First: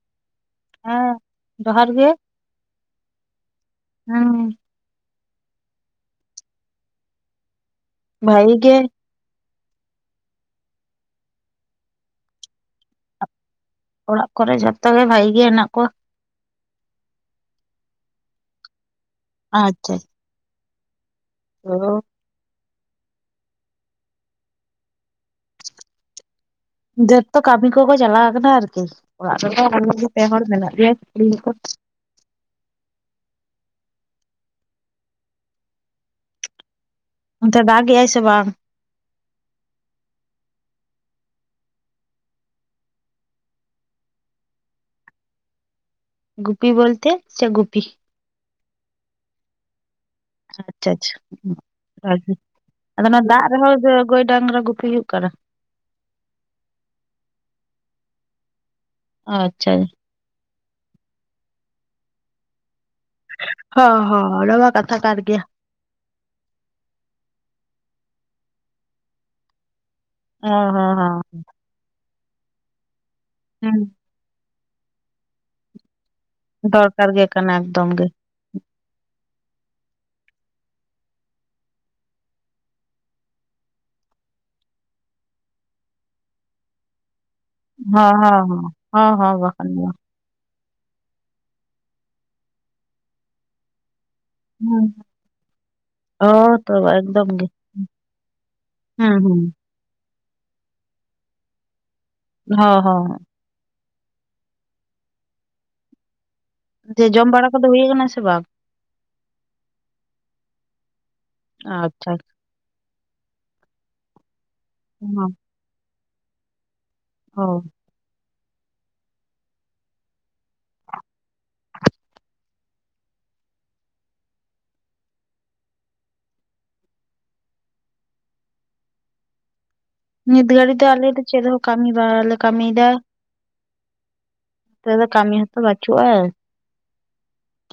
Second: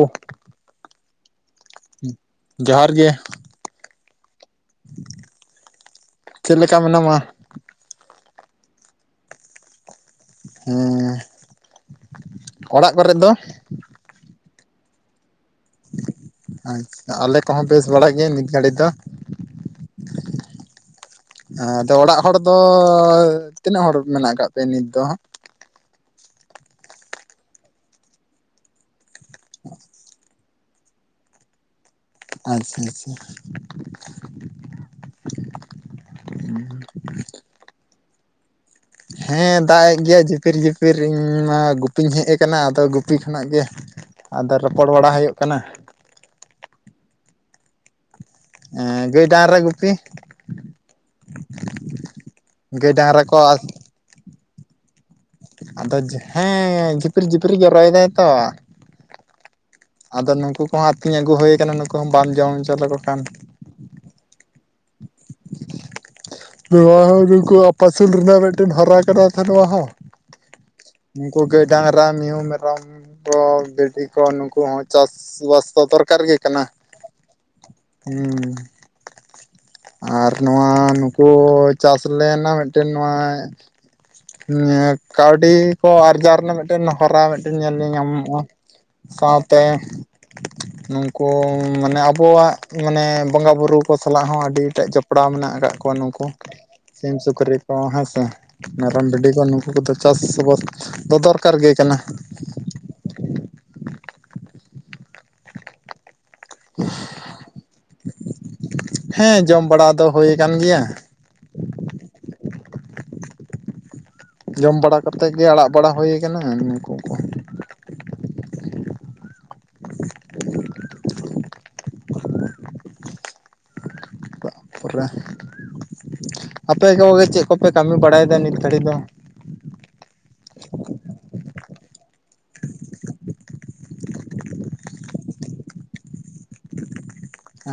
ᱳᱦ [unintelligible] ᱦᱮᱸ ᱡᱚᱦᱟᱨ ᱜᱮ ᱡᱚᱦᱟᱨ ᱜᱮ ᱦᱮᱸ ᱪᱮᱫ ᱞᱮᱠᱟ ᱢᱮᱱᱟᱢᱟ? ᱵᱷᱟᱜᱮ ᱜᱮ ᱦᱮᱸ ᱚᱲᱟᱜ ᱠᱚᱨᱮᱜ ᱫᱚ? ᱚᱲᱟᱜ ᱠᱚᱨᱮ ᱡᱷᱚᱛᱚ ᱜᱮ ᱵᱷᱟᱜᱮ ᱜᱮ ᱦᱮᱱᱟᱜ ᱠᱚᱣᱟ᱾ ᱟᱪᱪᱷᱟ ᱟᱞᱮ ᱠᱚᱦᱚᱸ ᱵᱮᱥ ᱵᱟᱲᱟ ᱜᱮ ᱱᱤᱛ ᱜᱷᱟᱹᱲᱤ ᱫᱚ᱾ ᱟᱪᱪᱷᱟ ᱟᱫᱚ ᱛᱚ ᱚᱲᱟᱜ ᱦᱚᱲ ᱫᱚ ᱛᱤᱱᱟᱹᱜ ᱦᱚᱲ ᱢᱮᱱᱟᱜ ᱠᱟᱜ ᱯᱮ ᱱᱤᱛ ᱫᱚ? ᱡᱚᱛᱚ ᱠᱟᱹᱢᱤ ᱠᱚᱠᱚ ᱪᱟᱞᱟᱣ ᱠᱟᱱᱟ ᱟᱨᱠᱤ ᱚᱲᱟᱜ ᱨᱮᱫᱚ ᱟᱞᱮ ᱜᱮ ᱯᱮ ᱦᱚᱲ ᱢᱮᱱᱟᱜ ᱞᱮᱭᱟ ᱠᱩᱲᱤ ᱦᱚᱯᱚᱱ ᱟᱪᱪᱷᱟ ᱟᱪᱪᱷᱟ [unintelligible] ᱚᱱᱛᱮ ᱫᱟᱜ ᱜᱮᱜᱟᱭ ᱥᱮ ᱵᱟᱝ? ᱦᱮᱸ ᱫᱟᱜ ᱮᱜ ᱜᱮᱭᱟ ᱡᱤᱯᱤᱨ ᱡᱤᱯᱤᱨ ᱤᱧ ᱢᱟ ᱜᱩᱯᱤᱧ ᱦᱮᱡ ᱠᱟᱱᱟ ᱟᱫᱚ ᱜᱩᱯᱤ ᱠᱷᱚᱱᱟᱜ ᱜᱮ ᱟᱫᱚ ᱨᱚᱯᱚᱲ ᱵᱟᱲᱟ ᱦᱳᱭᱳᱜ ᱠᱟᱱᱟ᱾ ᱜᱩᱯᱤ ᱵᱚᱞᱛᱮ ᱪᱮᱜ ᱜᱩᱯᱤ ᱮ ᱜᱟᱹᱭ ᱰᱟᱝᱨᱟ ᱨᱮ ᱜᱩᱯᱤ᱾ ᱟᱪᱪᱷᱟ ᱟᱪᱪᱷᱟ ᱟᱫᱚ ᱜᱟᱹᱭ ᱚᱱᱟ ᱰᱟᱝᱨᱟ ᱠᱚ ᱫᱟᱜ ᱨᱮᱦᱚᱸ ᱜᱟᱹᱭ ᱰᱟᱝᱨᱟ ᱜᱩᱯᱤ ᱦᱩᱭᱩᱜ ᱠᱟᱱᱟ ᱟᱫᱚ ᱦᱮᱸ ᱡᱷᱤᱯᱤᱨ ᱡᱷᱤᱯᱤᱨ ᱮ ᱡᱚᱨᱚᱭ ᱫᱟᱭ ᱛᱚ ᱟᱪᱪᱷᱟ ᱟᱫᱚ ᱱᱩᱠᱩ ᱠᱚᱦᱚᱸ ᱟᱛᱤᱧ ᱟᱹᱜᱩ ᱦᱳᱭ ᱠᱟᱱᱟ ᱱᱩᱠᱩ ᱦᱚᱸ ᱵᱟᱢ ᱡᱚᱢ ᱦᱚᱪᱚ ᱞᱮᱠᱚ ᱠᱷᱟᱱ ᱦᱚᱸ ᱦᱚᱸ ᱚᱱᱟ ᱢᱟ ᱠᱟᱛᱷᱟ ᱠᱟᱱ ᱜᱮᱭᱟ ᱱᱚᱣᱟ ᱦᱚᱸ ᱱᱩᱠᱩ ᱟᱯᱟᱥᱩᱞ ᱨᱮᱱᱟᱜ ᱢᱤᱫᱴᱮᱱ ᱦᱚᱨᱟ ᱠᱟᱱᱟ ᱛᱚ ᱱᱚᱣᱟ ᱦᱚᱸ ᱦᱮᱸ ᱦᱮᱸ ᱦᱮᱸ [unintelligible] ᱨᱟ ᱢᱤᱦᱩ ᱢᱮᱨᱚᱢ ᱠᱚ ᱵᱷᱤᱰᱤ ᱠᱚ ᱱᱩᱠᱩ ᱦᱚᱸ ᱪᱟᱥ ᱵᱟᱥ ᱠᱚ ᱫᱚᱨ ᱠᱟᱨ ᱜᱮ ᱠᱟᱱᱟ ᱫᱚᱨᱠᱟᱨ ᱜᱮ ᱠᱟᱱᱟ ᱮᱠᱫᱚᱢ ᱜᱮ ᱦᱩᱸ ᱟᱨ ᱱᱚᱣᱟ ᱱᱩᱠᱩ ᱪᱟᱥ ᱞᱮᱱᱟ, ᱢᱤᱫᱴᱮᱱ ᱱᱚᱣᱟ ᱠᱟᱣᱰᱤ ᱠᱚ ᱟᱨᱡᱟᱣ ᱨᱮᱱᱟᱜ ᱢᱤᱫᱴᱮᱱ ᱦᱚᱨᱟ ᱧᱮᱞ ᱦᱚᱸ ᱧᱮᱧᱟᱢᱚᱜᱼᱟ ᱦᱚᱸ ᱦᱚᱸ ᱦᱚᱸ ᱦᱚᱸ ᱥᱟᱶᱛᱮ ᱵᱟᱠᱷᱟᱱ ᱫᱚ ᱵᱟᱝ ᱱᱩᱠᱩ ᱢᱟᱱᱮ ᱟᱵᱚᱣᱟᱜ ᱢᱟᱱᱮ ᱵᱚᱸᱜᱟ ᱵᱩᱨᱩ ᱠᱚ ᱥᱟᱞᱟᱜ ᱦᱚᱸ ᱟᱹᱰᱤᱴᱟᱜ ᱡᱚᱯᱲᱟᱣ ᱢᱮᱱᱟᱜ ᱠᱟᱜ- ᱱᱩᱝᱠᱩ ᱦᱚᱸ ᱛᱚ ᱥᱤᱢ ᱮᱠᱫᱚᱢ ᱜᱮ ᱥᱩᱠᱨᱤ ᱠᱚ ᱦᱮᱸ ᱥᱮ ᱢᱮᱨᱚᱢ ᱦᱩᱸ ᱵᱷᱤᱰᱤ ᱦᱩᱸ ᱠᱚ ᱱᱩᱠᱩ ᱠᱚᱫᱚ ᱪᱟᱥ - ᱵᱟᱥ ᱫᱚ ᱫᱚᱨᱠᱟᱨ ᱜᱮ ᱠᱟᱱᱟ᱾ ᱦᱚᱸ ᱦᱚᱸ ᱛᱮ ᱡᱚᱢ ᱵᱟᱲᱟ ᱠᱚᱫᱚ ᱦᱳᱭ ᱠᱟᱱᱟ ᱥᱮ ᱵᱟᱝ? ᱦᱮᱸ ᱡᱚᱢ ᱵᱟᱲᱟ ᱫᱚ ᱦᱳᱭ ᱠᱟᱱ ᱜᱮᱭᱟ᱾ ᱟᱪᱪᱷᱟ ᱟᱪᱪᱷᱟ ᱡᱚᱢ ᱵᱟᱲᱟ ᱠᱟᱛᱮᱜ ᱦᱚᱸ ᱜᱮ ᱟᱲᱟᱜ ᱵᱟᱲᱟ ᱦᱳᱭ ᱠᱟᱱᱟ, ᱱᱩᱝᱠᱩ ᱚ [unintelligible] ᱯᱚᱨᱮ ᱟᱯᱮ ᱠᱚᱜᱮ ᱪᱮᱫ ᱠᱚᱯᱮ ᱠᱟᱹᱢᱤ ᱵᱟᱲᱟᱭ ᱫᱟ ᱱᱤᱛ ᱜᱷᱟᱹᱲᱤ ᱫᱚ? ᱱᱤᱛ ᱜᱷᱟᱹᱲᱤ ᱫᱚ ᱟᱞᱮ ᱫᱚ ᱪᱮᱫ ᱦᱚᱸ ᱠᱟᱹᱢᱤ ᱵᱟ-ᱞᱮ ᱠᱟᱹᱢᱤ ᱫᱟ᱾ ᱱᱟᱛᱮ ᱫᱚ ᱠᱟᱹᱢᱤ ᱦᱚᱸᱛᱚ ᱵᱟᱪᱩᱜᱼᱟ᱾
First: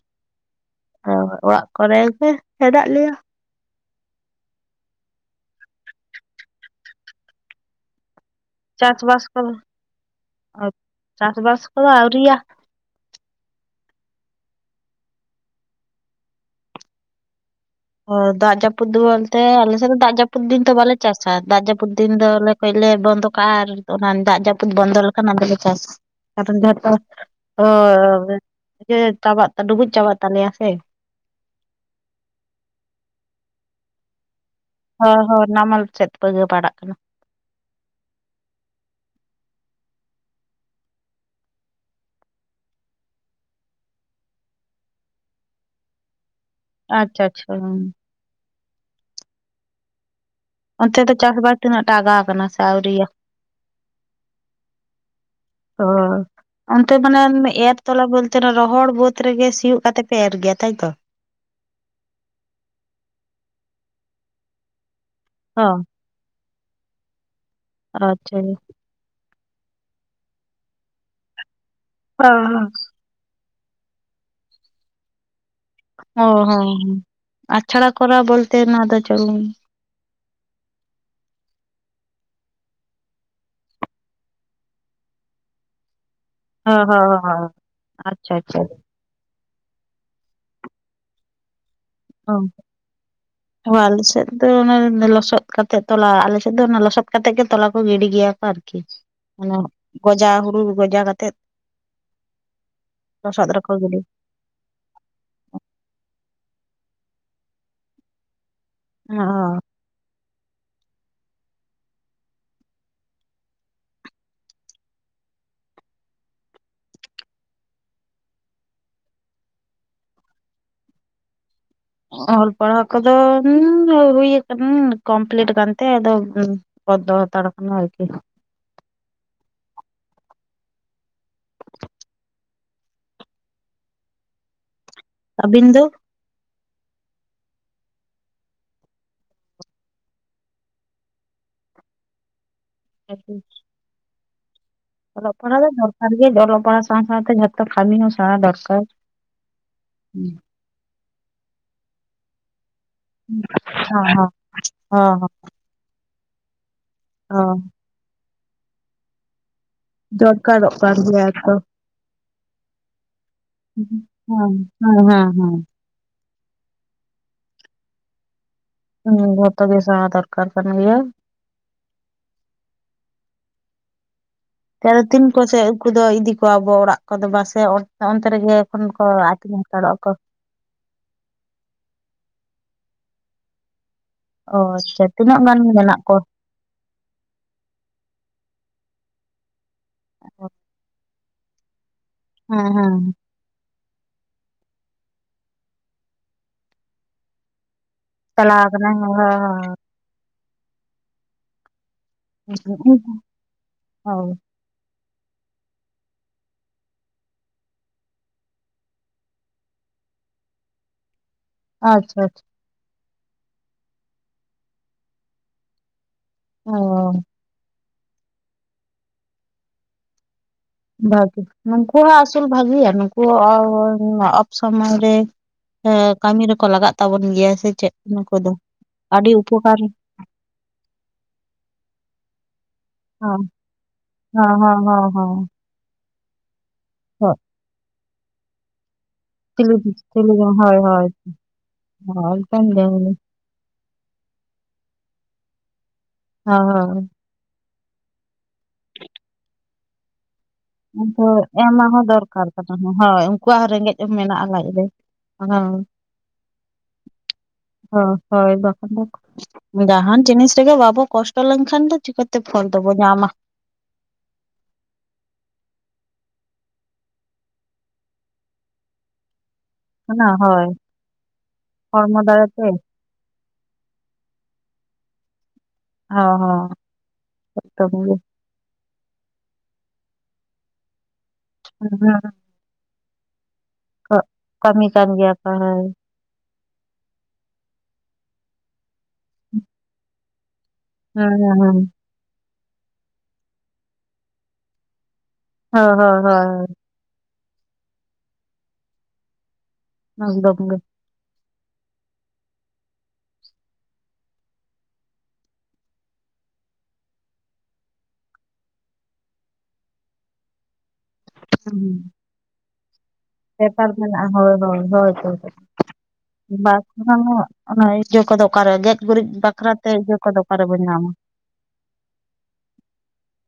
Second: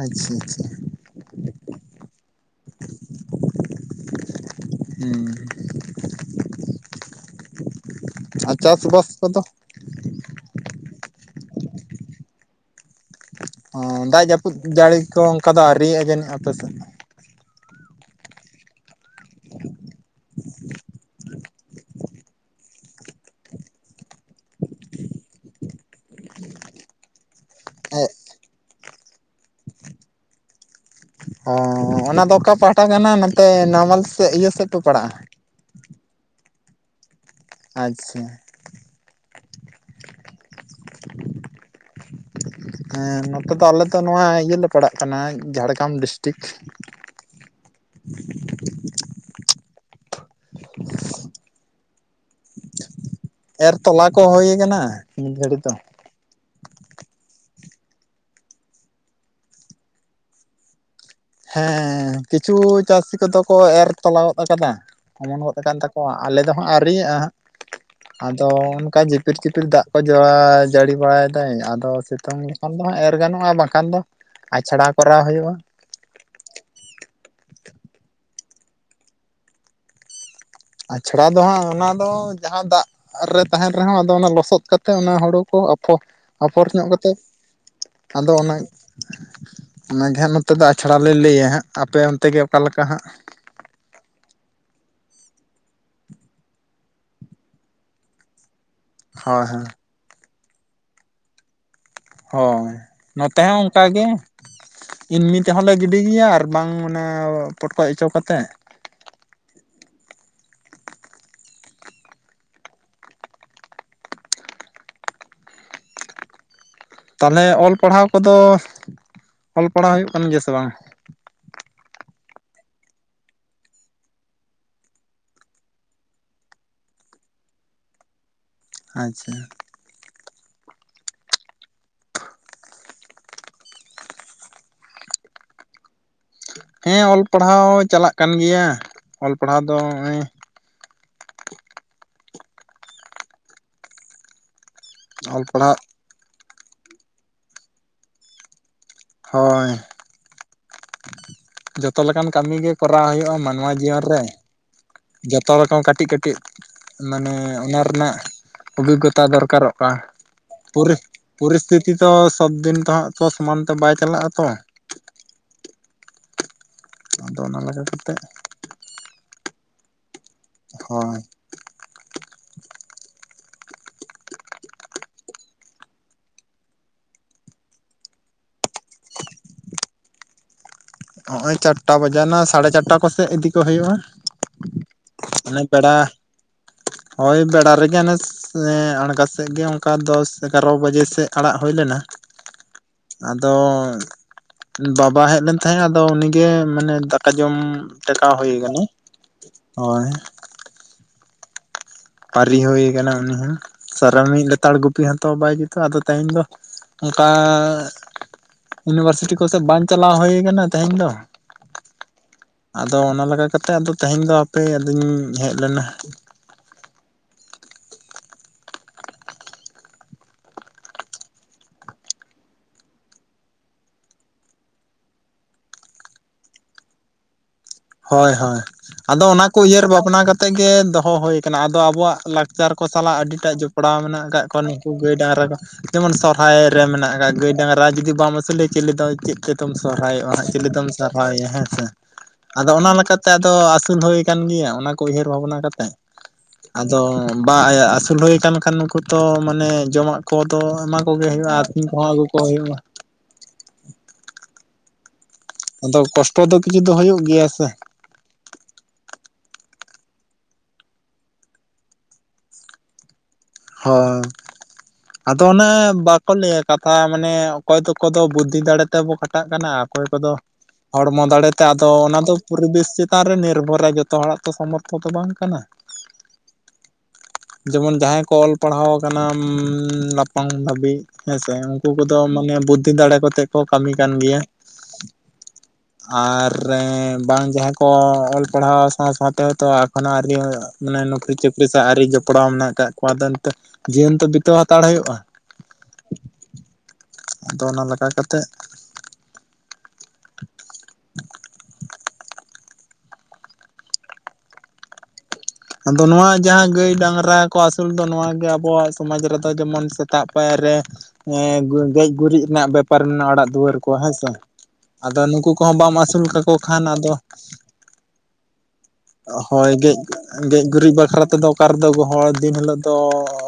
ᱟᱪᱪᱷᱟ ᱟᱪᱪᱷᱟ ᱚᱲᱟᱜ ᱠᱚᱨᱮ ᱜᱮ ᱦᱮᱰᱟᱜ ᱞᱮᱭᱟ᱾ ᱦᱮᱸ ᱪᱟᱥ ᱵᱟᱥ ᱠᱚᱫᱚ, ᱪᱟᱥ ᱵᱟᱥ ᱠᱚᱫᱚ ᱟᱣᱤ‌ ᱭᱟ᱾ ᱚ ᱫᱟᱜ ᱡᱟᱹᱯᱩᱫ ᱡᱟᱹᱲᱤ ᱠᱚ ᱚᱱᱠᱟ ᱫᱚ ᱟᱹᱣᱤᱭᱼᱟ ᱡᱟᱹᱱᱤᱡ ᱟᱯᱮ ᱥᱮᱫ ᱚ ᱫᱟᱜ ᱡᱟᱹᱯᱩᱫ ᱵᱚᱞᱛᱮ ᱟᱞᱮᱥᱮᱫ ᱫᱚ ᱫᱟᱜ ᱡᱟᱹᱯᱩᱫ ᱫᱤᱱ ᱫᱚ ᱵᱟᱞᱮ ᱪᱟᱥᱟ ᱫᱟᱜ ᱡᱟᱹᱯᱩᱫ ᱫᱤᱱ ᱫᱚᱞᱮ ᱞᱮ ᱵᱚᱱᱫᱚ ᱠᱟᱜᱼᱟ ᱟᱨ ᱚᱱᱟ ᱫᱟᱜ ᱡᱟᱹᱯᱩᱫ ᱵᱚᱱᱫᱚ ᱞᱮᱠᱷᱟᱱ ᱚᱱᱟᱫᱚᱞᱮ ᱪᱟᱥᱟ ᱠᱟᱨᱚᱱ ᱡᱚᱛᱚ ᱡᱮ ᱪᱟᱵᱟᱜ ᱰᱩᱵᱩᱡ ᱪᱟᱵᱟᱜ ᱛᱟᱞᱮᱭᱟ ᱥᱮ ᱚ ᱚᱱᱟ ᱫᱚ ᱚᱠᱟ ᱯᱟᱦᱴᱟ ᱠᱟᱱᱟ᱾ ᱱᱚᱛᱮ ᱱᱟᱢᱟᱞ ᱥᱮᱫ ᱤᱭᱟᱹ ᱥᱮᱫ ᱯᱮ ᱯᱟᱲᱟᱜᱼᱟ ᱦᱳᱭ ᱦᱳᱭ ᱱᱟᱢᱟᱞ ᱥᱮᱫ ᱵᱟᱹᱜᱟᱹ ᱯᱟᱲᱟᱜ ᱠᱟᱱᱟ᱾ ᱟᱪᱪᱷᱟ ᱦᱮᱸ ᱱᱚᱛᱮ ᱫᱚ ᱟᱞᱮ ᱫᱚ ᱱᱚᱣᱟ ᱤᱭᱟᱹᱞᱮ ᱯᱟᱲᱟᱜ ᱠᱟᱱᱟ ᱡᱷᱟᱲᱜᱨᱟᱢ ᱰᱤᱥᱴᱤᱠ ᱴᱷᱤᱠ ᱟᱪᱪᱷᱟ ᱟᱪᱪᱷᱟ ᱦᱩᱸ᱾ ᱚᱱᱛᱮ ᱫᱚ ᱪᱟᱥᱵᱟᱥ ᱛᱤᱱᱟᱹᱜ ᱴᱟᱜᱟᱣ ᱟᱠᱟᱱᱟ ᱥᱮ ᱟᱹᱣᱨ ᱮᱨ ᱛᱚᱞᱟ ᱠᱚ ᱦᱩᱭ ᱠᱟᱱᱟ ᱢᱤᱫ ᱜᱷᱟᱹᱲᱤᱡ ᱫᱚ ᱦᱳᱭ ᱚᱱᱛᱮ ᱢᱟᱱᱮ ᱮᱨ ᱛᱚᱞᱟ ᱵᱚᱞᱛᱮ ᱨᱚᱦᱚᱲ ᱵᱟᱹᱫᱽ ᱨᱮᱜᱮ ᱥᱤᱭᱳᱜ ᱠᱟᱛᱮ ᱯᱮ ᱮᱨ ᱜᱮᱭᱟ ᱛᱟᱭᱛᱚ ᱦᱮᱸ ᱠᱤᱪᱷᱩ ᱪᱟᱹᱥᱤ ᱠᱚᱫᱚ ᱠᱚ ᱮᱨ ᱛᱞᱟᱚᱫ ᱟᱠᱟᱫᱟ᱾ ᱚᱢᱚᱱ ᱜᱚᱫ ᱟᱠᱟᱱ ᱦᱚᱸ ᱛᱟᱠᱚᱣᱟ ᱟᱞᱮ ᱫᱚ ᱦᱟᱸᱜ ᱟᱹᱣᱤᱭᱮᱜᱼᱟ᱾ ᱦᱜ ᱟᱪᱪᱷᱟ ᱟᱫᱚ ᱜᱮ᱾ ᱚᱱᱠᱟ ᱡᱤ ᱪᱤᱯᱤᱨ ᱪᱤᱯᱤᱞ ᱫᱟᱜ ᱠᱚ ᱡ ᱡᱟᱹᱲᱤ ᱵᱟᱲᱟᱭᱮᱫᱟᱭ ᱟᱫᱚ ᱥᱤᱛᱩᱝ ᱦᱚᱸ ᱦᱚᱸ᱾ ᱡᱚᱠᱷᱚᱱ ᱫᱚ ᱦᱟᱸᱜ ᱮᱨ ᱜᱟᱱᱚᱜᱼᱟ ᱵᱟᱝ᱾ ᱠᱟᱱ ᱫᱚ ᱟᱪᱷᱟᱲᱟ ᱠᱚᱨᱟᱣ ᱦᱩᱭᱩᱜᱼᱟ᱾ ᱚ ᱦᱚᱸ ᱟᱪᱷᱟᱲᱟ ᱠᱚᱨᱟᱣ ᱵᱚᱞᱛᱮ ᱚᱱᱟ ᱫᱚ ᱪᱟᱞᱩ ᱟᱪᱷᱟᱲᱟ ᱫᱚ ᱦᱟᱸᱜ ᱚᱱᱟ ᱫᱚ ᱡᱟᱦᱟᱸ ᱫᱟᱜ ᱨᱮ ᱛᱟᱦᱮᱱ ᱨᱮᱦᱚᱸ ᱟᱫᱚ ᱚᱱᱟ ᱞᱚᱥᱚᱫ ᱠᱟᱛᱮ ᱚᱱᱟ ᱦᱩᱲᱩ ᱠᱚ ᱟᱯᱷᱚᱨ ᱦᱚᱸ ᱧᱚᱜ ᱦᱚᱸ ᱠᱟᱛᱮ ᱦᱚᱸ ᱟᱫᱚ ᱟᱪᱪᱷᱟ ᱚᱱᱟ ᱟᱪᱪᱷᱟ ᱚᱱᱟᱜᱮ ᱦᱟᱸᱜ ᱱᱚᱛᱮ ᱫᱚ ᱟᱪᱷᱟᱲᱟ ᱞᱮ ᱞᱟᱹᱭᱟ ᱦᱟᱸᱜ ᱟᱯᱮ ᱚᱱᱛᱮ ᱚ ᱜᱮ ᱚᱠᱟ ᱞᱮᱠᱟ ᱦᱟᱸᱜ ᱦᱚᱞ ᱥᱮ ᱫᱚ ᱚᱱᱟ ᱞᱚᱥ ᱞᱚᱥᱚᱫ ᱠᱟᱛᱮᱫ ᱛᱚᱞᱟ ᱟᱞᱮᱥᱮᱫ ᱫᱚ ᱚᱱᱟ ᱞᱚᱥᱚᱫ ᱠᱟᱛᱮᱮᱫ ᱜᱮ ᱛᱚᱞᱟ ᱠᱚ ᱜᱤᱰᱤ ᱜᱮᱭᱟ ᱠᱚ ᱟᱨᱠᱤ᱾ ᱟᱨ ᱦᱳᱭ ᱚᱱᱟ ᱦᱳᱭ ᱜᱚᱡᱟ ᱦᱩᱲᱩ ᱜᱚᱡᱟ ᱠᱟᱛᱮᱫ ᱦᱳᱭ ᱱᱚᱛᱮ ᱦᱚᱸ ᱚᱱᱠᱟᱜ ᱜᱮ ᱤᱤᱱᱢᱤ ᱛᱮᱦᱚᱸᱞᱮ ᱜᱤᱰᱤ ᱜᱮᱭᱟ ᱟᱨ ᱵᱟᱝ ᱢᱟᱱᱮ ᱯᱚᱴᱠᱚᱡ ᱚᱪᱚ ᱠᱟᱛᱮᱫ ᱚ ᱛᱟᱦᱚᱞᱮ ᱚᱞ ᱯᱟᱲᱦᱟᱣ ᱠᱚᱫᱚ ᱚᱞ ᱯᱟᱲᱦᱟᱣ ᱦᱩᱭᱩᱜ ᱠᱟᱱ ᱜᱮᱭᱟ ᱥᱮ ᱵᱟᱝ? ᱚᱞ ᱯᱟᱲᱦᱟᱣ ᱠᱚᱫᱚ ᱦᱩᱭᱩ ᱟᱠᱟᱱᱟ ᱠᱚᱢᱯᱞᱤᱴ ᱠᱟᱱᱛᱮ ᱟᱫᱚ ᱯᱚᱫᱫᱚ ᱦᱟᱛᱟᱲᱠᱷᱟᱱᱟ ᱟᱨᱠᱤ ᱟᱪᱪᱷᱟ ᱟᱹᱵᱤᱱ ᱫᱚ ᱦᱮᱸ ᱚᱞ ᱯᱟᱲᱦᱟᱣ ᱪᱟᱞᱟᱜ ᱠᱟᱱ ᱜᱮᱭᱟ ᱚᱞ ᱯᱟᱲᱦᱟᱣ ᱫᱚ ᱱᱚᱜᱼᱚᱭ᱾ ᱟᱪᱪᱷᱟ ᱚᱞᱚᱜ ᱯᱟᱲᱦᱟᱜ ᱫᱚᱨᱠᱟᱨ ᱜᱮ ᱚᱞᱚᱜ ᱯᱟᱲᱦᱟᱜ ᱥᱟᱶ ᱥᱟᱶᱶᱛᱮ ᱡᱷᱚᱛᱚ ᱠᱟᱹᱢᱤ ᱦᱚᱸ ᱥᱮᱬᱟ ᱫᱚᱨᱠᱟᱨ ᱦᱳᱭ ᱦᱚᱸ ᱡᱚᱛᱚ ᱞᱮᱠᱟᱱ ᱠᱟᱹᱢᱤᱜᱮ ᱠᱚᱨᱟᱣ ᱦᱩᱭᱩᱜᱼᱟ ᱢᱟᱱᱣᱟ ᱡᱤᱭᱚᱱ ᱨᱮ ᱦᱚᱸ ᱦᱚᱸ ᱡᱚᱛᱚ ᱨᱚᱠᱚᱢ ᱠᱟᱹᱴᱤᱡ ᱠᱟᱹᱴᱤᱡ ᱪᱮᱫ ᱢᱟᱱᱮ ᱦᱚᱸ ᱚᱱᱟ ᱨᱮᱱᱟᱜ ᱚᱵᱷᱤᱜᱚᱛᱟ ᱫᱚᱨᱠᱟ‌ᱨᱚᱜᱼᱟ ᱫᱚᱨᱠᱟᱨᱚᱜ ᱠᱟᱱ ᱜᱮᱭᱟ ᱛᱚ ᱯᱚᱨᱤᱥᱛᱷᱤᱛᱤ ᱛᱚ ᱥᱚᱵᱫᱤᱱ ᱛ ᱦᱟᱸᱜ ᱛᱚ ᱥᱚᱢᱟᱱ ᱛᱮ ᱵᱟᱭ ᱪᱟᱞᱟᱜᱼᱟ ᱛᱚ ᱦᱮᱣᱯᱧᱸ ᱦᱮᱸ ᱦᱮᱸ ᱟᱫᱚ ᱚᱱᱟ ᱞᱮᱠᱟ ᱠᱟ ᱠᱟᱛᱮᱮᱫ ᱦᱮᱸ ᱵ ᱛ ᱜᱮ ᱥᱟ ᱫᱚᱨᱠᱟᱨ ᱠᱟᱱᱟ ᱜᱮᱭᱟ [unintelligible] ᱦᱳᱭ ᱪᱮ ᱛᱤᱱ ᱠᱚᱥᱮ ᱩᱱᱠᱩ ᱫᱚ ᱤᱫᱤ ᱠᱚᱣᱟᱵᱚ ᱚᱲᱟᱜ ᱠᱚᱫᱚ ᱯᱟᱥᱮ ᱚᱱᱛᱮ ᱨᱮᱜᱮ ᱾ ᱛᱚᱠᱷᱚᱱ ᱠᱚ ᱟᱛᱤᱧ ᱦᱟᱛᱟᱲᱚᱜ ᱟᱠᱚ ᱾ ᱱᱚᱜᱼᱚᱭ ᱪᱟᱨᱴᱟ ᱵᱟᱡᱟᱜ ᱱᱟ ᱥᱟᱲᱮ ᱪᱟᱨᱴᱟ ᱠᱚᱥᱮᱫ ᱤᱫᱤ ᱠᱚ ᱦᱩᱭᱩᱜᱼᱟ ᱚ ᱟᱪᱪᱷᱟ ᱛᱤᱱᱟᱹᱜ ᱾ ᱜᱟᱱ ᱚᱱᱮ ᱯᱮᱲᱟ ᱢᱮᱱᱟᱜ ᱠᱚᱣᱟ ᱦᱳᱭ ᱯᱮᱲᱟ ᱨᱮᱜᱮ ᱚᱱᱮ ᱟᱬᱜᱟᱛ ᱥᱮᱫ ᱜᱮ ᱚᱱᱠᱟ ᱫᱚᱥ ᱮᱜᱟᱨᱚ ᱵᱟᱡᱮ ᱥᱮᱫ ᱟᱲᱟᱜ ᱦᱩᱭ ᱞᱮᱱᱟ ᱦᱮᱸ ᱦᱮᱸ ᱾ ᱟᱫᱚ ᱵᱟᱵᱟ ᱦᱮᱡ ᱞᱮᱱ ᱛᱟᱦᱮᱸᱫ ᱟᱫᱚ ᱩᱱᱤᱜᱮ ᱢᱟᱱᱮ ᱫᱟᱠᱟ ᱡᱚᱢ ᱴᱮᱠᱟᱣ ᱦᱩᱭ ᱪᱟᱞᱟᱣ ᱟᱠᱟᱱᱟ ᱟᱠᱟᱱᱟᱭ ᱦᱳᱭ ᱾ ᱯᱟᱨᱤ ᱦᱩᱭ ᱠᱟᱱᱟ ᱩᱱᱤ ᱦᱚᱸ ᱥᱟᱨᱟ ᱦᱳᱭ ᱢᱤᱫ ᱞᱮᱛᱟᱲ ᱜᱩᱯ ᱦᱚᱸᱛᱚ ᱵᱟᱭ ᱡᱩᱛᱩᱜᱼᱟ ᱟᱫᱚ ᱛᱮᱦᱮᱧ ᱫᱚ ᱚᱱᱠᱟ ᱤᱭᱩᱱᱤᱵᱷᱟᱨᱥᱤᱴᱤ ᱠᱚᱥᱮᱫ ᱵᱟᱝ ᱪᱟᱞᱟᱣ ᱦᱩᱭ ᱠᱟᱱᱟ ᱛᱮᱦᱮᱧ ᱫᱚ ᱟᱪᱪᱷᱟ ᱟᱪᱪᱷᱟ ᱾ ᱟᱫᱚ ᱚᱱᱟ ᱞᱮᱠᱟ ᱠᱟᱛᱮᱜ ᱟᱫᱚ ᱛᱮᱦᱮᱧ ᱫᱚ ᱟᱯᱮ ᱟᱞᱤᱧ ᱦᱮᱡ ᱞᱮᱱᱟ ᱚᱸ ᱵᱷᱟᱹᱜᱤ ᱱᱩᱠᱩᱣᱟᱜ ᱟᱥᱩᱞ ᱵᱷᱟᱜᱮᱭᱟ ᱱᱩᱠᱩ ᱟᱵᱚ ᱥᱚᱢᱚᱭ ᱨᱮ ᱠᱟᱹᱢᱤ ᱨᱮᱠᱚ ᱞᱟᱜᱟᱜ ᱛᱟᱵᱚᱱ ᱜᱮᱭᱟ ᱥᱮ ᱪᱮᱫ ᱦᱳᱭ ᱱᱩᱠᱩ ᱫᱚ ᱦᱳᱭ ᱟᱫᱚ ᱟᱹᱰᱤ ᱚᱱᱟ ᱠᱚ ᱩᱯᱚᱠᱟᱨ ᱩᱭᱦᱟᱹᱨ ᱵᱷᱟᱵᱽᱱᱟ ᱠᱟᱛᱮᱜ ᱜᱮ ᱫᱚᱦᱚ ᱦᱩᱭ ᱠᱟᱱᱟ ᱟᱫᱚ ᱟᱵᱚᱣᱟᱜ ᱞᱟᱜ ᱞᱟᱪᱟᱨ ᱠᱚ ᱥᱟᱞᱟᱜ ᱦᱚᱸ ᱟᱹᱰᱤᱴᱟᱜ ᱡᱚᱯᱲᱟᱣ ᱢᱮᱱᱟᱜ ᱟᱠᱟᱫ ᱦᱚᱸ ᱠᱚᱣᱟ ᱦᱚᱸ ᱱᱩᱠᱩ ᱜᱟᱹᱭ ᱰᱟᱝᱨᱟ ᱦᱚᱸ ᱠᱚ ᱡᱮᱢᱚᱱ ᱥᱚᱨᱦᱟᱭ ᱢᱮᱱᱟᱜ ᱟᱠᱟᱫ ᱦᱚᱸ ᱜᱟᱹᱭ ᱰᱟᱝᱨᱟ ᱡᱩᱫᱤ ᱵᱟᱢ ᱟᱹᱥᱩᱞᱮᱭᱟ ᱪᱤᱞᱮ ᱫᱚ ᱪᱮᱫ ᱠᱚᱛᱮᱢ ᱪᱤᱞᱤ ᱥᱚᱨᱦᱟᱭᱚᱜᱼᱟ ᱪᱤᱞᱤ ᱦᱳᱭ ᱛᱮᱢ ᱦᱳᱭ ᱥᱚᱨᱦᱟᱭᱚᱜᱼᱟ ᱦᱮᱸ ᱥᱮ ᱦᱳᱭ ᱮᱠᱫᱚᱢ ᱟᱫᱚ ᱜᱮ ᱚᱱᱟ ᱦᱳᱭ ᱞᱮᱠᱟᱛᱮ ᱟᱫᱚ ᱟᱹᱥᱩᱞ ᱦᱩᱭ ᱟᱠᱟᱱ ᱜᱮᱭᱟ ᱚᱱᱟ ᱠᱚ ᱩᱭᱦᱟᱹᱨ ᱵᱷᱟᱵᱽᱱᱟ ᱠᱟᱛᱮᱜ ᱟᱫᱚ ᱵᱟ ᱟᱹᱥᱩᱞ ᱦᱩᱭᱠᱟᱱ ᱠᱷᱟᱱ ᱱᱩᱠᱩ ᱛᱚ ᱢᱟᱱᱮ ᱡᱚᱢᱟᱜ ᱠᱚᱫᱚ ᱮᱢᱟ ᱩᱱᱠᱩ ᱠᱚᱜᱮ ᱦᱩᱭᱩᱜᱼᱟ ᱟᱹᱛᱤᱧ ᱮᱢᱟᱜ ᱦᱚᱸ ᱠᱚᱦᱚᱸ ᱟᱹᱜᱩ ᱫᱚᱨᱠᱟᱨ ᱠᱚ ᱠᱟᱱᱟ ᱦᱩᱭᱩᱜᱼᱟ ᱦᱳᱭ ᱩᱱᱠᱩᱣᱟᱜ ᱨᱮᱸᱜᱮᱡ ᱦᱚᱸ ᱢᱮᱱᱟᱜᱼᱟ ᱞᱟᱡ ᱨᱮ ᱾ ᱦᱮᱭ [unintelligible] ᱟᱫᱚ ᱠᱚᱥᱴᱚ ᱫᱚ ᱠᱤᱪᱷᱩ ᱫᱚ ᱦᱩᱭᱩᱜ ᱜᱮᱭᱟ ᱥᱮ ᱦ ᱦᱳᱭ ᱵᱟᱠᱚ [unintelligible] ᱡᱟᱦᱟᱱ ᱡᱤᱱᱤᱥ ᱨᱮᱜᱮ ᱵᱟᱵᱚ ᱠᱚᱥᱴᱚ ᱞᱮᱱᱠᱷᱟᱱ ᱫᱚ ᱪᱤᱠᱟᱹᱛᱮ ᱯᱷᱚᱞ ᱫᱚᱵᱚ ᱧᱟᱢᱟ ᱦᱳᱭ ᱾ ᱟᱫᱚ ᱚᱱᱮ ᱵᱟᱠᱚ ᱞᱟᱹᱭᱟ ᱠᱟᱛᱷᱟ ᱢᱟᱱᱮ ᱚᱠᱚᱭ ᱫᱚ ᱚᱠᱚᱭ ᱫᱚ ᱵᱩᱫᱽᱫᱷᱤ ᱫᱟᱲᱮ ᱛᱮᱵᱚ ᱠᱷᱟᱴᱟᱜ ᱠᱟᱱᱟ ᱚᱠᱚᱭ ᱚᱱᱟ ᱠᱚᱫᱚ ᱦᱳᱭ ᱦᱚᱲᱢᱚ ᱫᱟᱲᱮᱛᱮ ᱟᱫᱚ ᱚᱱᱟ ᱦᱚᱲᱢᱚ ᱫᱚ ᱫᱟᱲᱮᱛᱮ ᱦᱚᱸ ᱯᱚᱨᱤᱵᱮᱥ ᱪᱮᱛᱟᱱ ᱨᱮ ᱱᱤᱨᱵᱷᱚᱨᱟ ᱡᱚᱛᱚ ᱦᱚᱲᱟᱜ ᱛᱚ ᱥᱚᱢᱚᱨᱛᱷᱚ ᱫᱚ ᱵᱟᱝ ᱠᱟᱱᱟ ᱦᱳ ᱦᱳ ᱡᱮᱢᱚᱱ ᱾ ᱡᱟᱦᱟᱸᱭ ᱠᱚ ᱚᱞ ᱯᱟᱲᱦᱟᱣ ᱟᱠᱟᱱᱟᱢ ᱞᱟᱯᱷᱟᱝ ᱫᱷᱟᱹᱵᱤᱡ ᱦᱮᱸᱥᱮ ᱩᱱᱠᱩ ᱠᱚᱫᱚ ᱢᱟᱱᱮ ᱵᱩᱫᱽᱫᱷᱤ ᱫᱟᱲᱮ ᱠᱚᱛᱮ ᱠᱚ ᱠᱟᱹᱢᱤ ᱠᱟᱱ ᱜᱮᱭᱟ ᱠᱟᱹᱢᱤ ᱠᱟᱱ ᱜᱮᱭᱟ ᱠᱚ ᱦᱳᱭ ᱟᱨ ᱨᱮ ᱵᱟᱝ ᱡᱟᱦᱟᱸᱭ ᱠᱚ ᱚᱞ ᱯᱟᱲᱦᱟᱣ ᱥᱟᱶ ᱥᱟᱶᱛᱮ ᱦᱚᱭᱛᱚ ᱟᱠᱚᱱᱟᱜ ᱟᱹᱨᱱᱤ ᱦᱩᱭᱩᱜ - ᱟ ᱾ ᱢᱟᱱᱮ ᱦᱮᱸ ᱱᱚᱩᱠᱨᱤ ᱦᱮᱸ ᱪᱟᱹᱠᱨᱤ ᱦᱮᱸ ᱥᱟᱶ ᱟᱹᱣᱨᱤ ᱡᱚᱯᱲᱟᱣ ᱢᱮᱱᱟᱜ ᱠᱟᱫ ᱠᱚᱣᱟ ᱫᱚ ᱱᱤᱛᱚᱜ ᱡᱤᱭᱚᱱ ᱛᱚ ᱵᱤᱛᱟᱹᱣ ᱦᱟᱛᱟᱲ ᱦᱩᱭᱩᱜᱼᱟ ᱾ ᱦᱳᱭ ᱦᱳᱭ ᱦᱩᱭ ᱾ ᱟᱫᱚ ᱚᱱᱟ ᱞᱮᱠᱟ ᱠᱟᱛᱮᱜ ᱾ ᱟ ᱰᱵ [unintelligible] ᱜᱮ [unintelligible] ᱟᱫᱚ ᱱᱚᱣᱟ ᱡᱟᱦᱟᱸ ᱜᱟᱹᱭ ᱰᱟᱝᱨᱟ ᱠᱚ ᱟᱹᱥᱩᱞ ᱫᱚ ᱱᱚᱣᱟᱜᱮ ᱟᱵᱚᱣᱟᱜ ᱥᱚᱢᱟᱡ ᱨᱮᱫᱚ ᱡᱮᱢᱚᱱ ᱥᱮᱛᱟᱜ ᱯᱟᱭᱟᱨ ᱨᱮ ᱜᱮᱡ ᱜᱩᱨᱤᱡ ᱨᱮᱱᱟᱜ ᱵᱮᱯᱟᱨ ᱵᱮᱯᱟᱨ ᱨᱮᱱᱟᱜ ᱚᱲᱟᱜ ᱫᱩᱣᱟᱹᱨ ᱠᱚ ᱵᱮᱯᱟᱨ ᱦᱮᱸ ᱢᱮᱱᱟᱜᱼᱟ ᱥᱮ ᱦᱳᱭ ᱦᱳᱭ ᱦᱳᱭ ᱟᱫᱚ ᱛᱚ ᱱᱩᱠᱩ ᱠᱚᱦᱚᱸ ᱵᱟᱢ ᱟᱹᱥᱩᱞ ᱠᱟᱠᱚ ᱠᱷᱟᱱ ᱟᱫᱚ ᱚ ᱠᱚᱫᱚ ᱚᱠᱟᱨᱮ ᱜᱮᱡ ᱜᱩᱨᱤᱡ ᱦᱳᱭ ᱵᱟᱠᱷᱨᱟᱛᱮ ᱜᱮᱡ ᱤᱭᱟᱹᱠᱚᱫᱚ [unintelligible] ᱜᱮᱡ ᱜᱩᱨᱤᱡ ᱵᱟᱠᱷᱨᱟ ᱛᱮᱫᱚ ᱚᱠᱟᱨᱮᱫᱚ ᱦᱚᱲ ᱫᱤᱱ ᱦᱤᱞᱳᱜ ᱫᱚ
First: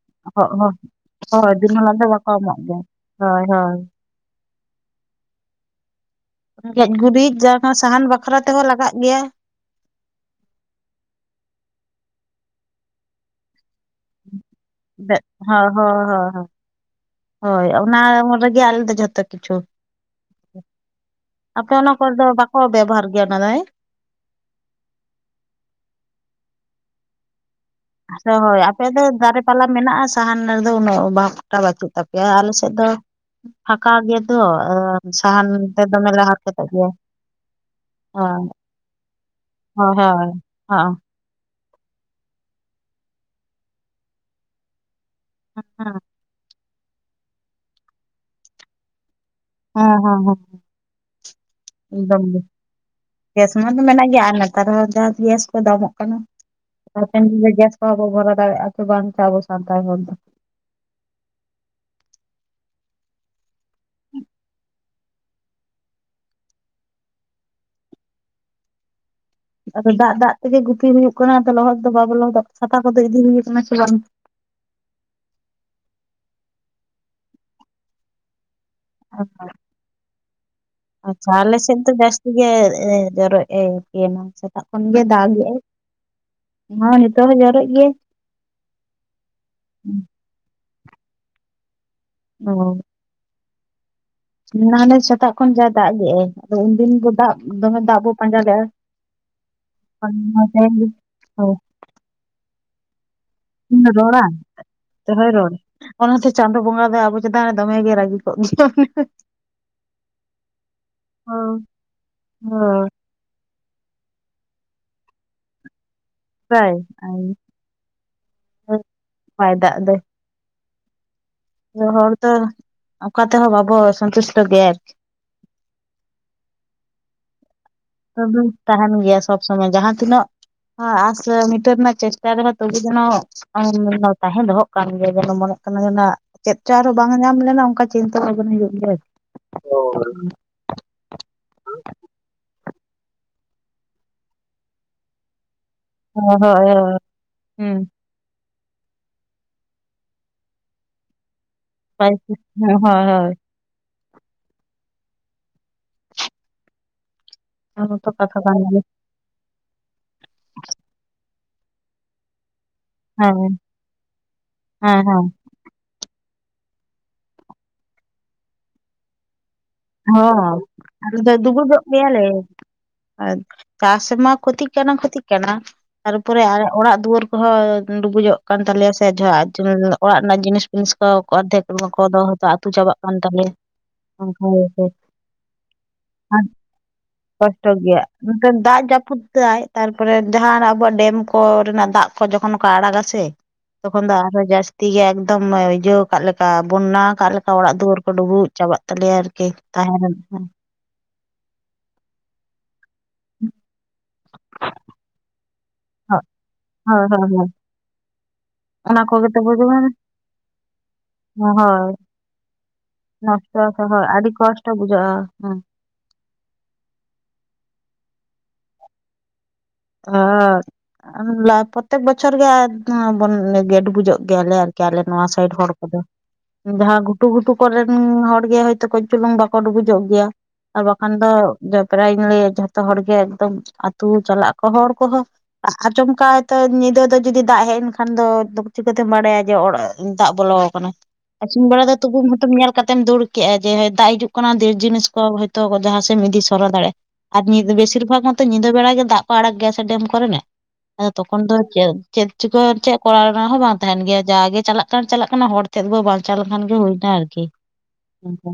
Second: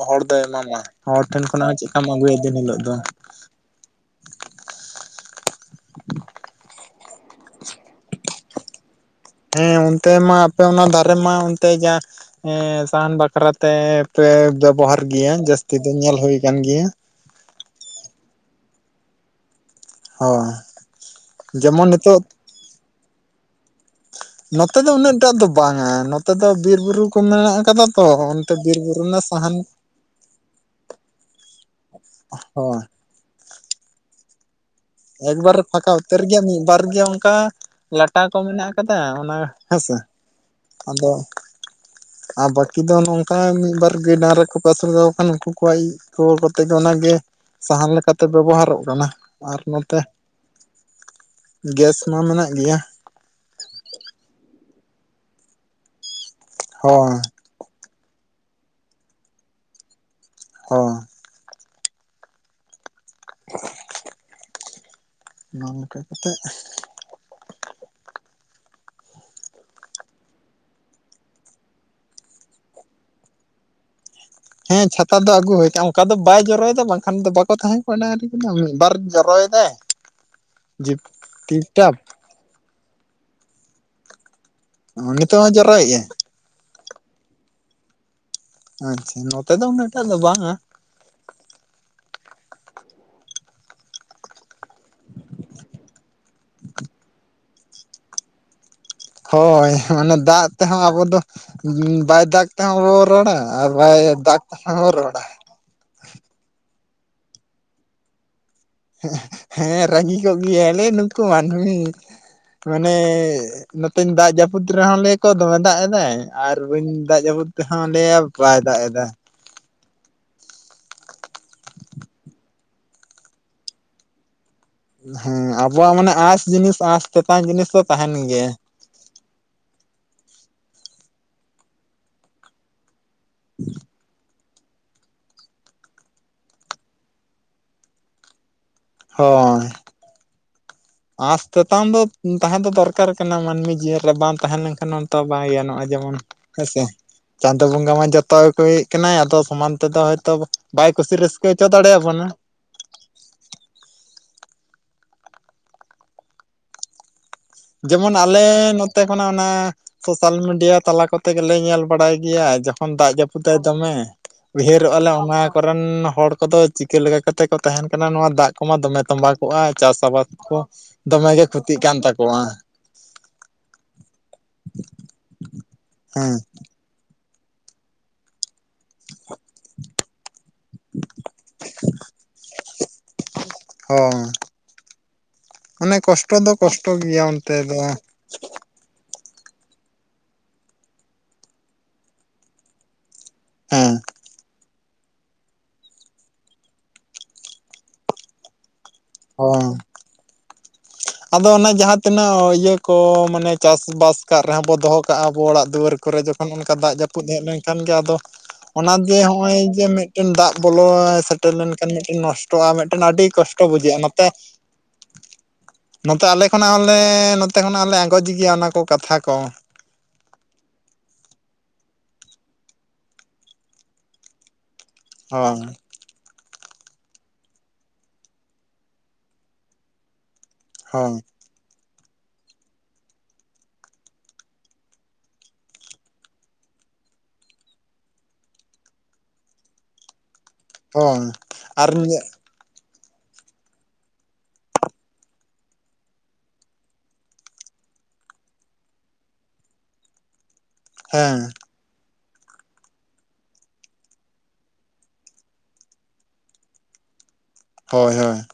ᱦᱚᱲ ᱫᱚᱭ ᱦᱚᱸ ᱦᱚᱸ ᱮᱢᱟᱢᱟ ᱦᱚᱲ ᱴᱷᱮᱱ ᱦᱳᱭ ᱠᱷᱚᱱᱟᱜ ᱫᱤᱱ ᱦᱚ ᱦᱤᱞᱳᱜ ᱪᱮᱫᱠᱟᱢ ᱵᱟᱠᱚ ᱟᱹᱜᱩᱭᱟ ᱫᱤᱱ ᱮᱢᱚᱜ ᱜᱮᱭᱟ ᱦᱤᱞᱳᱜ ᱫᱚ ᱦᱳᱭ ᱦᱳᱭ ᱾ ᱜᱮᱡ ᱜᱩᱨᱤᱡ ᱡᱟᱸᱦᱟ ᱥᱟᱦᱟᱱ ᱵᱟᱠᱷᱨᱟ ᱛᱮᱦᱚᱸ ᱞᱟᱜᱟᱜ ᱾ ᱦᱮᱸ ᱚᱱᱛᱮ ᱢᱟ ᱟᱯᱮ ᱚᱱᱟ ᱫᱟᱨᱮ ᱢᱟ ᱚᱱᱛᱮ ᱡᱟ ᱥᱟᱦᱟᱱ ᱵᱟᱠᱷᱨᱟᱛᱮ ᱛᱮ ᱯᱮ ᱵᱮᱵᱚᱦᱟᱨ ᱵᱮ- ᱜᱮᱭᱟ ᱦᱳᱭ ᱡᱟᱹᱥᱛᱤ ᱫᱚ ᱦᱳᱭ ᱧᱮᱞ ᱦᱳᱭ ᱦᱩᱭ ᱦᱳᱭ ᱟᱠᱟᱱ ᱜᱮᱭᱟ ᱦᱳᱭ ᱚᱱᱟ ᱨᱮᱜᱮ ᱟᱞᱮ ᱫᱚ ᱡᱷᱚᱛᱚ ᱠᱤᱪᱷᱩ ᱦᱳᱭ ᱟᱯᱮ ᱡᱮᱢᱚᱱ ᱚᱱᱟ ᱠᱚᱨᱮ ᱱᱤᱛᱚᱜ ᱫᱚ ᱵᱟᱠᱚ ᱵᱮᱵᱚᱦᱟᱨ ᱜᱮᱭᱟ ᱯᱟᱞᱮ ᱱᱚᱛᱮ ᱫᱚ ᱩᱱᱟᱹᱜ ᱴᱟᱜ ᱫᱚ ᱵᱟᱝᱟ ᱱᱚᱛᱮ ᱫᱚ ᱵᱤᱨᱼ ᱵᱩᱨᱩ ᱠᱚ ᱢᱮ ᱟ ᱦᱳᱭ ᱟᱯᱮ ᱫᱚ ᱫᱟᱨᱮ ᱯᱟᱞᱟ ᱢᱮᱱᱟᱜᱼᱟ ᱥᱟᱦᱟᱱ ᱨᱮᱫᱚ ᱩᱱᱟᱹᱜ ᱚᱵᱷᱟᱵᱽᱴᱟᱜ ᱵᱟᱹᱪᱩᱜ ᱛᱟᱯᱮᱭᱟ ᱟᱞᱮ ᱥᱮᱫ ᱦᱳᱭ ᱫᱚ ᱯᱷᱟᱠᱟ ᱜᱮ ᱮᱠᱵᱟᱨᱮ ᱯᱷᱟᱠᱟ ᱩᱛᱟᱹᱨ ᱜᱮᱭᱟ ᱢᱤᱫ ᱵᱟᱨ ᱜᱮ ᱚᱱᱠᱟ ᱞᱟᱴᱟ ᱠᱚ ᱦᱳᱭ ᱢᱮᱱᱟᱜ ᱠᱟᱫᱟ ᱚᱱᱟ ᱦᱳᱭ ᱦᱮᱸᱥᱮ ᱦᱳᱭ ᱦᱚᱸ ᱟᱫᱚ ᱟᱨ ᱵᱟᱹᱠᱤ ᱫᱚ ᱱᱚᱝᱠᱟ ᱢᱤᱫ ᱵᱟᱨ ᱜᱟᱹᱭ ᱰᱟᱝᱨᱟ ᱠᱚᱠᱚ ᱟᱥᱩᱞ ᱫᱚᱦᱚ ᱠᱚ ᱠᱷᱟᱱ ᱩᱱᱠᱩ ᱠᱚᱣᱟᱜ ᱤᱡ ᱠᱚ ᱛᱚᱵᱮ ᱚᱱᱟᱜᱮ ᱥᱟᱦᱟᱱ ᱞᱮᱠᱟᱛᱮ ᱵᱮᱵᱚᱦᱟᱨᱚᱜ ᱠᱟᱱᱟ ᱦᱮᱸ ᱱᱚᱛᱮ ᱦᱮᱸ ᱦᱮᱸ ᱜᱮᱥ ᱮᱠᱫᱚᱢ ᱢᱟ ᱜᱮ ᱢᱮᱱᱟᱜ ᱜᱮᱭᱟ ᱠᱮᱥᱢᱚᱱ ᱫᱚ ᱢᱮᱱᱟᱜ ᱜᱮᱭᱟ ᱟᱨ ᱱᱮᱛᱟᱨ ᱦᱚᱸ ᱜᱮᱥ ᱠᱚ ᱫᱟᱢᱚᱜ ᱠᱟᱱᱟ ᱦᱳᱭ [unintelligible] ᱵᱷᱚᱨᱟᱣ ᱦᱳᱭ ᱟᱠᱚ ᱵᱟᱝᱠᱚ ᱥᱟᱱᱛᱟᱲ ᱦᱚᱲ ᱫᱚ ᱦᱚᱸ ᱦᱮ [unintelligible] ᱦᱮᱸ [unintelligible] ᱱᱚ [unintelligible] ᱱᱚᱝᱠᱟ ᱠᱟᱛᱮ [unintelligible] ᱟᱫᱚ ᱫᱟᱜ ᱫᱟᱜ ᱛᱮᱜᱮ ᱜᱩᱯᱤ ᱦᱩᱭᱩᱜ ᱠᱟᱱᱟ ᱟᱫᱚ ᱞᱚᱦᱚᱫ ᱫᱚ ᱵᱟᱵᱚ ᱞᱚᱦᱚᱫᱚᱜ ᱥᱟᱯᱷᱟ ᱠᱚᱫᱚ ᱤᱫᱤ ᱦᱩᱭ ᱠᱟᱱᱟ ᱥᱮ ᱵᱟᱝ ᱦᱮᱸ ᱪᱷᱟᱛᱟ ᱫᱚ ᱟᱹᱜᱩ ᱦᱩᱭᱠᱚᱜᱼᱟ ᱚᱱᱠᱟ ᱫᱚ ᱵᱟᱭ ᱡᱚᱨᱚᱭᱮᱫᱟ ᱵᱟᱝᱠᱷᱟᱱ ᱫᱚ ᱵᱟᱠᱚ ᱛᱟᱦᱮᱸ ᱠᱚᱜᱼᱟ ᱰᱟᱝᱨᱤ ᱠᱟᱱᱟ [unintelligible] ᱡᱤᱯ ᱟᱪᱪᱷᱟ ᱟᱞᱮ ᱥᱮᱫ ᱫᱚ ᱴᱤᱯᱴᱟᱯ ᱡᱟᱹᱥᱛᱤ ᱜᱮ ᱡᱚᱨᱚᱜ ᱮ [unintelligible] ᱱᱤᱛᱚᱜ ᱦᱚᱸ ᱡᱚᱨᱚᱭᱮᱫᱼᱟᱭ ᱦᱚᱸ ᱱᱤᱛᱚᱜ ᱦᱚᱸ ᱡᱚᱨᱚᱜ ᱜᱮ ᱟᱪᱪᱷᱟ ᱱᱚᱛᱮ ᱫᱚ ᱩᱱᱟᱹᱜ ᱴᱟᱜ ᱫᱚ ᱵᱟᱝᱼᱟ ᱚ ᱱᱚᱛᱮ ᱥᱮᱛᱟᱜ ᱠᱷᱚᱱ ᱡᱮ ᱫᱟᱜ ᱜᱮ ᱟᱭ ᱟᱫᱚ ᱩᱱᱫᱤᱱ ᱵᱚ ᱫᱟᱜ ᱫᱚᱢᱮ ᱫᱟᱜ ᱵᱚᱱ ᱯᱟᱸᱡᱟ ᱞᱮᱫᱼᱟ ᱦᱳᱭ ᱢᱟᱱᱮ ᱫᱟᱜ ᱛᱮᱦᱚᱸ ᱟᱵᱚ ᱫᱚ ᱵᱟᱭ ᱫᱟᱜ ᱛᱮᱦᱚᱸ ᱟᱵᱚ ᱨᱚᱲᱟ ᱦᱳᱭ ᱨᱚᱲᱟ [unintelligible] ᱚᱱᱟ ᱦᱚᱛᱮ ᱪᱟᱸᱫᱳ ᱵᱚᱸᱜᱟ ᱟᱵᱚ ᱪᱮᱛᱟᱱᱮ ᱫᱚᱢᱮ ᱜᱮ ᱨᱟᱹᱜᱤ ᱠᱚᱜ ᱢᱮ ᱦᱮᱸ ᱨᱟᱹᱜᱤ ᱠᱚᱜ ᱜᱮᱭᱟᱞᱮ ᱱᱩᱠᱩ ᱦᱚᱸ ᱢᱟᱹᱱᱢᱤ ᱦᱚᱸ ᱢᱟᱱᱮ ᱱᱚᱛᱮᱧ ᱫᱟᱜ ᱡᱟᱹᱯᱩᱫ ᱨᱮᱦᱚᱸ ᱞᱟᱹᱭᱟᱠᱚ ᱫᱚᱢᱮ ᱫᱟᱜ ᱮᱫᱟᱭ ᱟᱨ ᱯᱨᱟᱭ ᱵᱟᱹᱧ ᱫᱟᱜ ᱡᱟᱹᱯᱩᱫ ᱛᱮᱦᱚᱸ ᱞᱟᱹᱭᱟ ᱵᱟᱭ ᱫᱟᱜ ᱮᱫᱟ ᱵᱟᱭ ᱫᱟᱜ ᱫᱟᱭ ᱦᱚᱲ ᱫᱚ ᱚᱠᱟ ᱛᱮᱦᱚᱸ ᱵᱟᱵᱚ ᱥᱚᱱᱛᱩᱥᱴ ᱦᱮᱸ ᱟᱵᱚᱣᱟᱜ ᱢᱟᱱᱮ ᱟᱸᱥ ᱡᱤᱱᱤᱥ ᱟᱥ ᱛᱮᱛᱟᱱ ᱡᱤᱱᱤᱥ ᱫᱚ ᱛᱟᱦᱮᱱ ᱛᱚᱵ ᱜᱮᱭᱟ ᱛᱟᱦᱮᱱ ᱜᱮᱭᱟ ᱥᱚᱵᱽ ᱥᱚᱢᱚᱭ ᱡᱟᱦᱟᱸ ᱛᱤᱱᱟᱹᱜ ᱟᱸᱥ ᱢᱤᱴᱟᱹ ᱨᱮᱱᱟᱜ ᱪᱮᱥᱴᱟ ᱨᱮᱦᱚᱸ ᱛᱚᱵᱮ ᱡᱮᱱᱚ ᱛᱟᱦᱮᱸ ᱫᱚᱦᱚᱸ ᱠᱟᱱ ᱜᱮ ᱡᱮᱱᱚ ᱢᱚᱱᱮ ᱠᱟᱱᱟ ᱪᱮᱫ ᱪᱚᱝ ᱟᱨᱚ ᱵᱟᱝ ᱧᱟᱢ ᱞᱮᱱᱟ ᱚᱱᱠᱟ ᱪᱤᱱᱛᱟᱹ ᱵᱷᱟᱵᱚᱱ ᱦᱩᱭᱩᱜ ᱠᱟᱱᱟ [unintelligible] ᱟᱥ ᱛᱮᱛᱟᱝ ᱫᱚ ᱛᱟᱦᱮᱸ ᱫᱚ ᱫᱚᱨᱠᱟᱨ ᱠᱟᱱᱟ ᱢᱟᱹᱱᱢᱤ ᱡᱤᱭᱚᱱ ᱨᱮ ᱵᱟᱝ ᱛᱟᱦᱮᱸ ᱞᱮᱱᱠᱷᱟᱱ ᱦᱚᱸᱛᱚ ᱵᱟᱭ ᱜᱟᱱᱚᱜ ᱡᱮᱢᱚᱱ ᱦᱳᱭ ᱦᱳᱭ ᱦᱮᱸᱥᱮ ᱦᱳᱭ ᱪᱟᱸᱫᱳ ᱵᱚᱸᱜᱟ ᱢᱟ ᱡᱚᱛᱚ ᱮᱫ ᱠᱟᱱᱟᱭ ᱟᱫᱚ ᱥᱚᱢᱟᱱ ᱛᱮᱫᱚ ᱦᱚᱭᱛᱚ ᱵᱟᱭ ᱠᱩᱥᱤ ᱨᱟᱹᱥᱠᱟᱹ ᱪᱚ ᱛᱟᱲᱮᱭᱟᱵᱚᱱᱟ ᱦᱳᱭ ᱦᱳᱭ ᱦᱳᱭ ᱚᱱᱟ ᱛᱚ ᱡᱮᱢᱚᱱ ᱠᱟᱛᱷᱟ ᱟᱞᱮ ᱠᱟᱱ ᱜᱮᱭᱟ ᱱᱚᱛᱮ ᱠᱷᱚᱱᱟᱜ ᱚᱱᱟ ᱥᱳᱥᱟᱞ ᱢᱤᱰᱤᱭᱟ ᱛᱟᱞᱟ ᱠᱚᱛᱮ ᱛᱮᱜᱮᱞᱮ ᱧᱮᱞ ᱵᱟᱲᱟᱭ ᱜᱮᱭᱟ ᱡᱟ ᱫᱟᱜ ᱡᱟᱹᱯᱩᱫᱟᱭ ᱦᱮᱸ ᱫᱚᱢᱮ ᱦᱮᱸ ᱩᱭᱦᱟᱹᱨᱚᱜᱼᱟᱞᱮ ᱦᱮᱸ ᱚᱱᱟ ᱠᱚᱨᱮᱱ ᱦᱚᱲ ᱠᱚᱫᱚ ᱪᱤᱠᱟᱹ ᱞᱮᱠᱟ ᱠᱟᱛᱮ ᱠᱚ ᱛᱟᱦᱮᱱ ᱠᱟᱱᱟ ᱱᱚᱣᱟ ᱫᱟᱜ ᱠᱚᱢᱟ ᱫᱚᱢᱮ ᱛᱚᱢᱵᱟᱜ ᱪᱟᱥ ᱟᱵᱟᱫᱽ ᱠᱚ ᱫᱚᱢᱮ ᱜᱮ ᱠᱷᱚᱛᱤᱜ ᱠᱟᱱ ᱛᱟᱠᱚᱣᱟ ᱦᱮᱸ ᱟᱨ ᱪᱟᱥ ᱢᱟ ᱠᱷᱚᱛᱤᱜ ᱠᱟᱱᱟ ᱠᱷᱚᱛᱤᱜ ᱠᱟᱱᱟ ᱦᱮᱸ ᱛᱟᱨᱯᱚᱨᱮ ᱚᱲᱟᱜ ᱫᱩᱣᱟᱹᱨ ᱠᱚ ᱦᱚ ᱵᱩᱡᱚᱜ ᱠᱟᱱ ᱛᱟᱞᱮᱭᱟ ᱥᱮ ᱡᱚ ᱚᱲᱟᱜ ᱨᱮᱱᱟᱜ ᱡᱤᱱᱤᱥ ᱡᱤᱱᱤᱥ ᱠᱚ ᱟᱫᱷᱮᱠ ᱠᱚ ᱫᱚᱚ ᱟᱹᱛᱩ ᱪᱟᱵᱟᱜ ᱠᱟᱱ ᱛᱟᱞᱮᱭᱟ᱾ ᱦᱚ ᱚᱱᱠᱟ ᱫᱚ ᱠᱚᱥᱴᱚ ᱜᱮᱭᱟ ᱚᱱᱛᱮ ᱠᱚᱥᱴᱚ ᱫᱚ ᱜᱮᱭᱟ᱾ ᱢᱮᱱᱠᱷᱟᱱ ᱫᱟᱜ ᱡᱟᱹᱯᱩᱫ ᱡᱩᱛᱟᱹᱜᱟᱭ ᱛᱟᱨᱯᱚᱨᱮ ᱡᱟᱦᱟᱸ ᱟᱵᱚᱣᱟᱜ ᱰᱮᱢ ᱠᱚᱨᱮᱱᱟᱜ ᱫᱟᱜ ᱠᱚ ᱡᱚᱠᱷᱚᱱ ᱠᱚ ᱟᱲᱟᱜᱟ ᱥᱮ ᱦᱮᱸ ᱛᱚᱠᱷᱚᱱ ᱫᱚ ᱟᱨᱦᱚᱸ ᱡᱟᱥᱛᱤ ᱛᱤᱜᱮ ᱮᱠᱫᱚᱢ ᱤᱭᱟᱹᱣ ᱠᱟᱜ ᱞᱮᱠᱟ᱾ ᱵᱚᱱᱱᱟ ᱠᱟᱜ ᱞᱮᱠᱟ ᱚᱲᱟᱜ ᱫᱩᱣᱟᱹᱨ ᱠᱚ ᱰᱩᱵᱩᱡ ᱪᱟᱵᱟᱜ ᱛᱟᱞᱮᱭᱟ ᱤ ᱚ ᱛᱟᱸᱦᱮ ᱨᱮᱱ ᱟᱫᱚ ᱚᱱᱟ ᱡᱟᱦᱟᱸᱛᱤᱱᱟᱹᱜ ᱤᱭᱟᱹ ᱠᱚ ᱢᱟᱱᱮ ᱪᱟᱥᱵᱟᱥ ᱠᱟᱜ ᱨᱮᱦᱚᱸ ᱵᱚ ᱫᱚᱦᱚ ᱠᱟᱜᱼᱟ ᱟᱵᱚ ᱚᱲᱟᱜ ᱫᱩᱣᱟᱹᱨ ᱠᱚᱨᱮ ᱡᱚᱠᱷᱚᱱ ᱚᱱᱠᱟ ᱫᱟᱜ ᱦᱳᱭ ᱡᱟᱹᱯᱩᱫ ᱦᱳᱭ ᱦᱮᱡ ᱦᱳᱭ ᱞᱮᱱᱠᱷᱟᱱ ᱜᱮ ᱟᱫᱚ ᱚᱱᱟ ᱡᱮ ᱠᱚᱜᱮ ᱛᱚ ᱱᱚᱜᱼᱚᱭ ᱵᱩᱡᱷᱟᱹᱣ ᱡᱮ ᱢᱤᱫᱴᱮᱱ ᱫᱟᱜ ᱵᱚᱞᱚ ᱥᱮᱴᱮᱨ ᱞᱮᱱᱠᱷᱟᱱ ᱢᱤᱫᱴᱮᱱ ᱱᱚᱥᱴᱚᱜᱼᱟ ᱢᱤᱫᱴᱮᱱ ᱟᱹᱰᱤ ᱠᱚᱥᱴᱚᱜᱼᱟ᱾ ᱦᱭ ᱟᱹᱰᱤ ᱠᱚᱥᱴᱚ ᱵᱩᱡᱷᱟᱹᱜᱼᱟ ᱦᱮ ᱱᱚᱛᱮ ᱟᱞᱮ ᱠᱷᱚᱱᱟᱜ ᱦᱚᱸᱞᱮ ᱱᱚᱛᱮ ᱠᱷᱚᱱᱟᱜ ᱞᱮ ᱟᱸᱜᱚᱪ ᱜᱮᱭᱟ ᱚᱱᱟ ᱠᱚ ᱠᱟᱛᱷᱟ ᱠᱚ ᱟᱨ ᱯᱨᱚᱛᱛᱮᱠ ᱵᱚᱪᱷᱚᱨ ᱜᱮ ᱵᱚᱱ ᱜᱮ ᱰᱩᱵᱩᱡᱚᱜ ᱜᱮᱭᱟᱞᱮ ᱟᱨᱠᱤ ᱞᱮ ᱱᱚᱣᱟ ᱥᱟᱭᱰ ᱦᱳᱭ ᱦᱚᱲ ᱠᱚᱫᱚ ᱡᱟᱦᱟᱸ ᱜᱷᱩᱴᱩ ᱜᱷᱩ ᱠᱚᱨᱮᱱ ᱦᱚᱲ ᱜᱮ ᱦᱚᱭᱛᱳ ᱠᱟᱹᱡ ᱪᱩᱞᱩᱝ ᱵᱟᱠᱚ ᱰᱩᱵᱩᱡᱚᱜ ᱜᱮᱭᱟ᱾ ᱟᱨ ᱵᱟᱠᱷᱟᱱ ᱦᱳᱭ ᱫᱚ ᱡᱚᱚᱵᱨᱟᱧ ᱞᱟᱹᱭᱟ ᱡᱷᱚᱛᱚ ᱦᱚᱲᱜ ᱮᱠᱫᱚᱢ ᱟᱹᱛᱩ ᱪᱟᱞᱟᱜ ᱠᱟᱱᱟ᱾ ᱦᱚᱲ ᱠᱚᱦᱚᱸ ᱟ ᱟᱪᱟᱢᱠᱟ ᱧᱤᱫᱟᱹ ᱫᱚ ᱡᱩᱫᱤ ᱫᱟᱜ ᱦᱮᱡ ᱮᱱ ᱠᱷᱟᱱ ᱫᱚ ᱪᱤᱠᱟᱹᱛᱮᱢ ᱵᱟᱲᱟᱭᱟ ᱡᱮ ᱫᱟᱜ ᱵᱚᱞᱚ ᱟᱠᱟᱱᱟ ᱦᱳᱭ ᱤᱥᱤᱱ ᱵᱮᱲᱟ ᱟᱨ ᱫᱚ ᱛᱩᱯᱩ ᱦᱛᱚᱢ ᱧᱮᱞ ᱠᱟᱛᱮ ᱛᱮᱢ ᱫᱩᱲᱵ ᱠᱮᱜᱼᱟ ᱡᱮ ᱫᱟᱜ ᱦᱤᱡᱩᱜ ᱠᱟᱱᱟ ᱰᱮᱨ ᱡᱤᱱᱤᱥ ᱠᱚ ᱦᱳᱭᱛᱳ ᱡᱟᱦᱟᱸᱥᱮᱫ ᱮᱢ ᱤᱫᱤ ᱥᱚᱨᱚ ᱫᱟᱲᱮᱭᱟᱜᱼᱟ ᱟᱨ ᱧᱤᱫᱟᱹ ᱫᱚ ᱵᱮᱥ ᱵᱮᱥᱤᱨ ᱵᱷᱟᱜᱽ ᱢᱚᱛᱚ ᱧᱤᱫᱟᱹ ᱵᱮᱲᱟ ᱜᱮ ᱫᱟᱜ ᱠᱚ ᱟᱲᱟᱜ ᱜᱮᱭᱟ ᱥᱮ ᱰᱮᱢ ᱠᱚᱨᱮᱱᱟᱜ ᱟᱫᱚ ᱦᱮᱸ ᱛᱚᱠᱷᱱ ᱫᱚ ᱪᱮᱫ ᱪᱮᱫ ᱪᱤᱠᱟᱹ ᱪᱮᱫ ᱠᱚᱨᱟᱣ ᱨᱮᱱᱟᱜ ᱦᱚᱸ ᱵᱟᱝ ᱛᱟᱦᱮᱱ ᱜᱮᱭᱟ ᱡᱟᱜᱮ ᱪᱟᱞᱟᱜ ᱠᱟᱱ ᱪᱟᱞᱟᱜ ᱠᱟᱱᱟ ᱦᱚᱲ ᱪᱮᱫ ᱵᱚᱱ ᱵᱟᱧᱪᱟᱣ ᱞᱮᱠᱷᱟᱱ ᱜᱮ ᱦᱩᱭᱱᱟ ᱟᱨᱠᱤ ᱦᱳᱭ ᱦᱳᱭ ᱚᱱᱠᱟ